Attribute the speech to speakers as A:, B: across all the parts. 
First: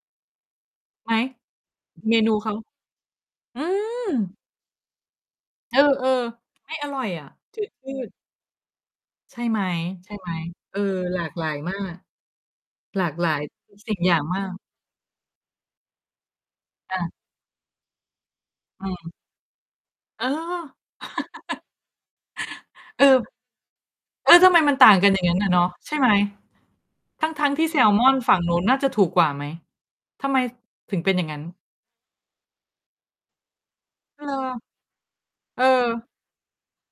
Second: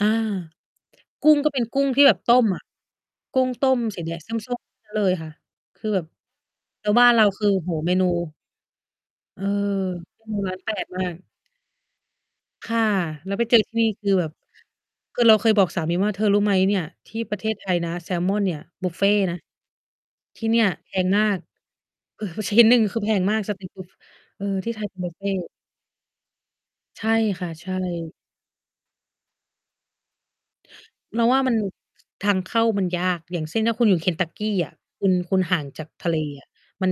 A: อา
B: ไหม?
A: กุ้งก็เป็นกุ้งที่แ
B: เ
A: บ
B: ม
A: บ
B: น
A: ต
B: ู
A: ้
B: เ
A: ม
B: ขา
A: อะ กุ้ง
B: อื
A: ต้มสี แดงส
B: ม
A: ้ม ๆ เลย ค่ะ
B: เอ
A: คือแบบ
B: อ ๆ ไม่
A: แ
B: อ
A: ล้ว
B: ร่อ
A: บ้า
B: ย
A: นเ
B: อ
A: รา
B: ะ
A: คือ
B: จ
A: โอ
B: ื
A: ้
B: ด
A: โฮ
B: ช
A: เ
B: ื
A: มน
B: ด
A: ู
B: ใช
A: เอ
B: ่
A: อ
B: ไหม ใช่
A: อ
B: ไ
A: ื
B: หม?
A: อ ล้านแป
B: เออ
A: ดมาก
B: หลากหลายมาก
A: ค่ะ
B: หลากหล
A: แล้
B: า
A: ว
B: ย
A: ไป เจอ
B: ท
A: ที
B: ุ
A: ่
B: ก
A: นี่
B: สิ่ง
A: คื
B: อ
A: อ
B: ย่าง
A: แบบ
B: มาก
A: คือเราเคยบอกสามีว่า "เธอรู้ไหมเนี่ย
B: อ
A: ท
B: า
A: ี่ประเทศไทยนะ แซลมอนเนี่ย
B: อื
A: บุฟเฟ
B: อ
A: ต์นะ
B: เออ
A: ที่เนี่ยแพงมาก เออ ชิ้นหนึ่งคื
B: เ
A: อ
B: อ
A: แพ
B: อ
A: งมาก" สตรีตฟูด
B: เออ
A: เออ
B: ทำไม
A: ที
B: มั
A: ่
B: น
A: ไท
B: ต่
A: ย
B: า
A: เป
B: ง
A: ็น
B: กั
A: บุ
B: น
A: ฟ
B: อย่
A: เ
B: า
A: ฟ
B: งงั้น
A: ต์
B: อะเนาะ ใช่ไหม?
A: ใช่
B: ท
A: ค
B: ั
A: ่
B: ้
A: ะ
B: ง ๆ ที
A: ใ
B: ่
A: ช่
B: แซลมอนฝั่งนู้น น่าจะถูกกว่าไหม? ทำไมถึงเป็นอ
A: เ
B: ย
A: ร
B: ่
A: า
B: างง
A: ว
B: ั้
A: ่า
B: น?
A: มัน ทางเข้ามันยาก อย่างเช่น ถ้าคุณอยู่เคน
B: เอ
A: ท
B: อ
A: ักกีอะ คุณ คุณห่
B: เอ
A: างจากท
B: อ
A: ะเลอะ มัน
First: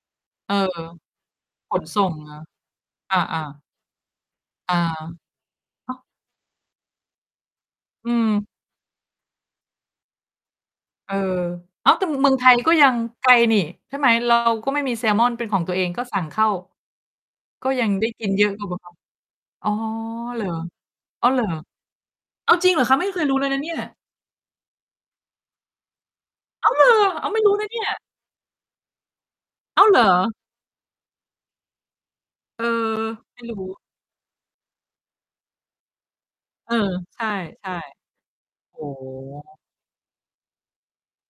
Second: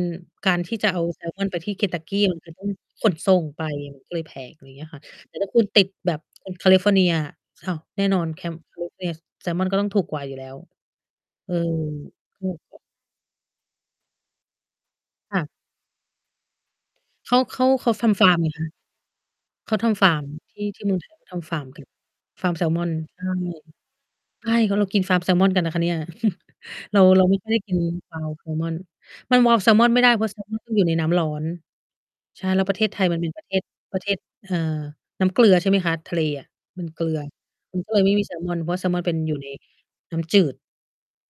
B: เ
A: ก
B: ออ
A: ารที่จะเอา แซลมอนไปที
B: ข
A: ่เค
B: น
A: นท
B: ส
A: ั
B: ่
A: กก
B: ง
A: ี
B: เหร
A: ม
B: อ?
A: ันต้อง ข
B: เอ
A: นส่
B: อ
A: งไ
B: ๆ
A: ป ก็เลยแพง อะไร
B: เอ
A: เงี้ยค่
B: อ
A: ะ แต่ถ้า คุณติด
B: ฮะ?
A: แบบแคลิฟอร์เนีย อ้าว แน่
B: อื
A: นอน แ
B: ม
A: คม แคลิ ฟอร์เนีย แซลมอนก็ต้องถูกกว่าอยู่แล้ว
B: เออ
A: เออ
B: อ้าว! แต่ ม เมือง
A: ใช
B: ไท
A: ่
B: ยก
A: ค
B: ็
A: ่ะ
B: ยังไกลนี่ ใช่ไหม? เรา ก็ไม่มีแซลมอน
A: ค่
B: เ
A: ะ
B: ป็นของตัวเอง ก็สั่งเข้า
A: เขา เข
B: ก
A: า
B: ็ยั
A: เข
B: ง
A: า
B: ได
A: ท
B: ้ก
A: ำฟ
B: ิ
A: า
B: น
A: ร์ม
B: เย
A: ไ
B: อ
A: ง
B: ะก
A: ค
B: ว่
A: ะ
B: า แบบว่า อ
A: เ
B: ๋อ
A: ขาทำฟาร์ม
B: เหรอ
A: ที่ ที่เมือง ไทย เข
B: อ๋อ
A: า ท
B: เหรอ
A: ำฟาร์ม กัน ฟา
B: อ
A: ร
B: ้
A: ์
B: า
A: ม
B: ว
A: แซ
B: จริ
A: ล
B: งเห
A: ม
B: รอ
A: อน
B: คะ? ไม่เค
A: ใช
B: ย
A: ่
B: รู้เลยนะเนี่ย
A: ใช่ ก็เรากินฟาร์มแซลมอนกันนะคะเนี่ย
B: อ้าวเหรอ!
A: เรา เรา
B: อ้าว
A: ไม
B: ไ
A: ่
B: ม่รู้
A: ได้
B: นะ
A: กิ
B: เน
A: น
B: ี่ย
A: wild salmon มัน wild
B: อ้าว
A: salmon
B: เ
A: ไ
B: ห
A: ม
B: ร
A: ่
B: อ!
A: ได้ เพราะ แซลมอน ต้องอยู่ในน้ำร้อน ใช่ แ
B: เ
A: ล
B: อ
A: ้
B: อ
A: วประเทศไทยมันเป็น
B: ไม
A: ป
B: ่
A: ระ เท
B: รู
A: ศ
B: ้
A: ประเทศ เอ่อ น้ำเกลือใช่ไหมคะ? ทะเลอะ
B: เออ
A: มันเกลื
B: ใช
A: อ
B: ่
A: มัน ก็เลย
B: ๆ
A: ไม่มีแซลมอน เพรา
B: โอ้
A: ะแซลมอนเป็นอยู่ ใน น้ำจืด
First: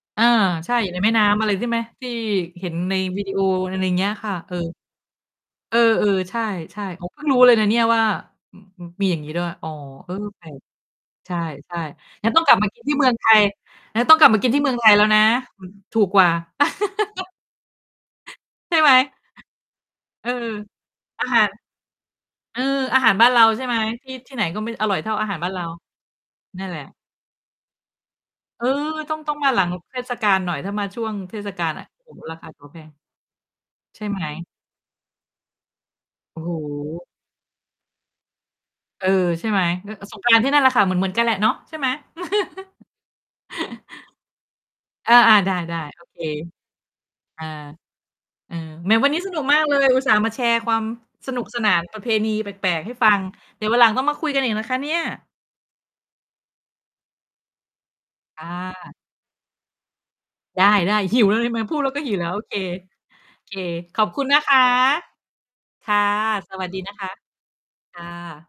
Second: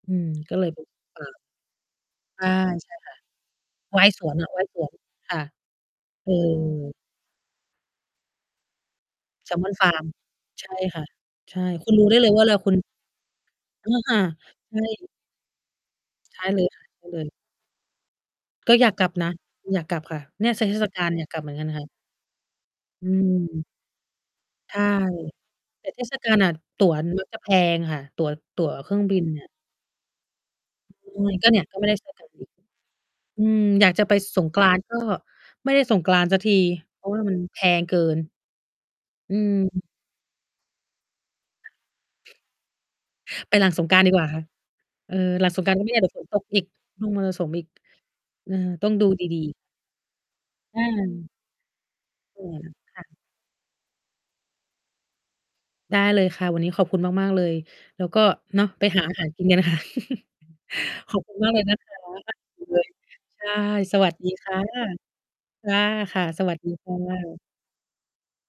A: อื
B: เออ
A: ม ก็เล
B: ใ
A: ย
B: ช่
A: แบ
B: อย
A: บ
B: ู่ในแม่
A: ฟ
B: น
A: า
B: ้
A: ร์ม
B: ำ อะไรใช่ไหม? ที่
A: อา
B: เห็น
A: ใช
B: ใ
A: ่
B: น VDO อ
A: ค
B: ะไร
A: ่ะ
B: อย่างเ
A: ว
B: ง
A: ่
B: ี้
A: าย
B: ย
A: ส
B: ค่
A: ว
B: ะ
A: นเหร
B: เ
A: อ
B: ออ
A: ว่ายสวน ค่ะ
B: เออ
A: เอ
B: ๆ ใช่
A: อ
B: ๆ อ๋อ เพิ่งรู้เลยนะเนี่ยว่า ม มีอย่างงี้ด้วย
A: แซล
B: อ
A: ม
B: ๋อ
A: อนฟาร์ม
B: เออ แปลก
A: ใช่ ค่ะ
B: ใช
A: ใช่
B: ่
A: คุณรู้ได้
B: ๆ
A: เ
B: ง
A: ล
B: ั้น
A: ยว
B: ต้
A: ่
B: อ
A: า เ
B: ง
A: ว
B: ก
A: ล
B: ลับ
A: า
B: ม
A: ค
B: า
A: ุณ
B: กิน ที่เมืองไทย
A: เออ
B: งั้น
A: ค
B: ต้
A: ่
B: อ
A: ะ
B: งกลับมากินที่เม
A: ใ
B: ื
A: ช
B: องไทยแล้
A: ่
B: วนะ มัน ถูกกว่า
A: ใช่เลยค่ะ ใช่เลย ก
B: ใ
A: ็
B: ช่
A: อ
B: ไ
A: ย
B: ห
A: า
B: ม?
A: กกลับนะ อยากกลับค่ะ
B: เออ
A: น่าจะเทศกาลเน
B: อ
A: ี่
B: า
A: ย กล
B: ห
A: ั
B: า
A: บเหม
B: ร
A: ือนกันค่ะ
B: เออ อา
A: อ
B: หารบ้านเราใ
A: ื
B: ช
A: ม
B: ่ไหม? ที่ ที่ไหนก็ไม่
A: ใช่
B: อร่อยเท่าอาหารบ้านเรา
A: แต่เทศกาล น่ะ
B: นั่นแหล
A: ต
B: ะ
A: ั๋ว แบบ จะแพงค่ะ ตั๋ว ต
B: เ
A: ั
B: อ
A: ๋
B: อ
A: วเครื่อง
B: ต
A: บ
B: ้อ
A: ิ
B: ง
A: น
B: ต้อง
A: น่
B: ม
A: ะ
B: าหลังเทศกาลหน่อย ถ้ามาช่วงเท
A: ก
B: ศ
A: ็เนี่
B: กา
A: ย
B: ล
A: ก็
B: น
A: ไ
B: ่
A: ม
B: ะ
A: ่ได้ ส
B: โอ
A: า
B: ้
A: ย
B: โฮ
A: การ
B: รา
A: บ
B: ค
A: ิ
B: า
A: น
B: ตั๋วแพง
A: อืม อยาก
B: ใช
A: จะ
B: ่
A: ไป
B: ไหม?
A: สงกรานต์ ก็ไม่ได้สงกรานต์ส
B: โอ
A: ั
B: ้
A: ก
B: โ
A: ที เ
B: ฮ
A: พราะว่ามันแพงเกิน
B: เออ
A: อื
B: ใช่
A: ม
B: ไหม? เออ สงกรานต์ ที่นั่นแหละค่ะ เหมือน ๆ กันแหละเนาะ
A: ค
B: ใ
A: ่
B: ช
A: ะ
B: ่ไหม?
A: ไปหลังสงกรานต์ดีกว่าค่ะ เ
B: อ
A: ออ
B: า
A: หล
B: ๆ
A: ั
B: ได
A: งสงกราน
B: ้
A: ต์ก็ ไม่แ
B: ๆ
A: น
B: โ
A: ่
B: อ
A: แบบ
B: เค
A: ฝน ตกอีก ลมมร
B: อ
A: สุ
B: า
A: มอีก เอ
B: อื
A: อ
B: อ
A: ต้
B: แ
A: อ
B: หม
A: งดู
B: วันนี้
A: ด
B: ส
A: ี
B: นุก
A: ๆ
B: มากเลย อุตส่าห์มาแชร์คว
A: อ
B: าม
A: า
B: สนุกสนาน ประเพณี
A: เอ
B: แป
A: อ
B: ลก
A: ค
B: ๆ ให้
A: ่
B: ฟั
A: ะ
B: ง เดี๋ยววันหลังต้องมาคุยกันอีกนะคะเนี่ย
A: ได้เลยค่ะ วันนี้ขอบคุณมาก ๆ เลย แล้วก็
B: ค่
A: เนาะไป
B: ะ
A: หาอาหารกินกันค่ะ
B: ได้
A: ข
B: ๆ ห
A: อ
B: ิ
A: บ
B: ว
A: คุ
B: เ
A: ณ
B: ล
A: ม
B: ย
A: าก
B: ไ
A: เ
B: ห
A: ล
B: ม
A: ยน
B: พู
A: ะ
B: ด
A: ค
B: แล้ว
A: ะ
B: ก็หิวแล้ว โอเค
A: หิวเลย ใ
B: โ
A: ช
B: อ
A: ่
B: เค
A: ส
B: ขอ
A: ว
B: บ
A: ัส
B: คุ
A: ดี
B: ณนะ
A: ค
B: ค
A: ่ะ
B: ะ
A: ค
B: ค่ะ
A: ่ะ ๆ สว
B: ส
A: ัส
B: ว
A: ด
B: ั
A: ี
B: สดี
A: ค
B: น
A: ่
B: ะคะ
A: ะ
B: ค่ะ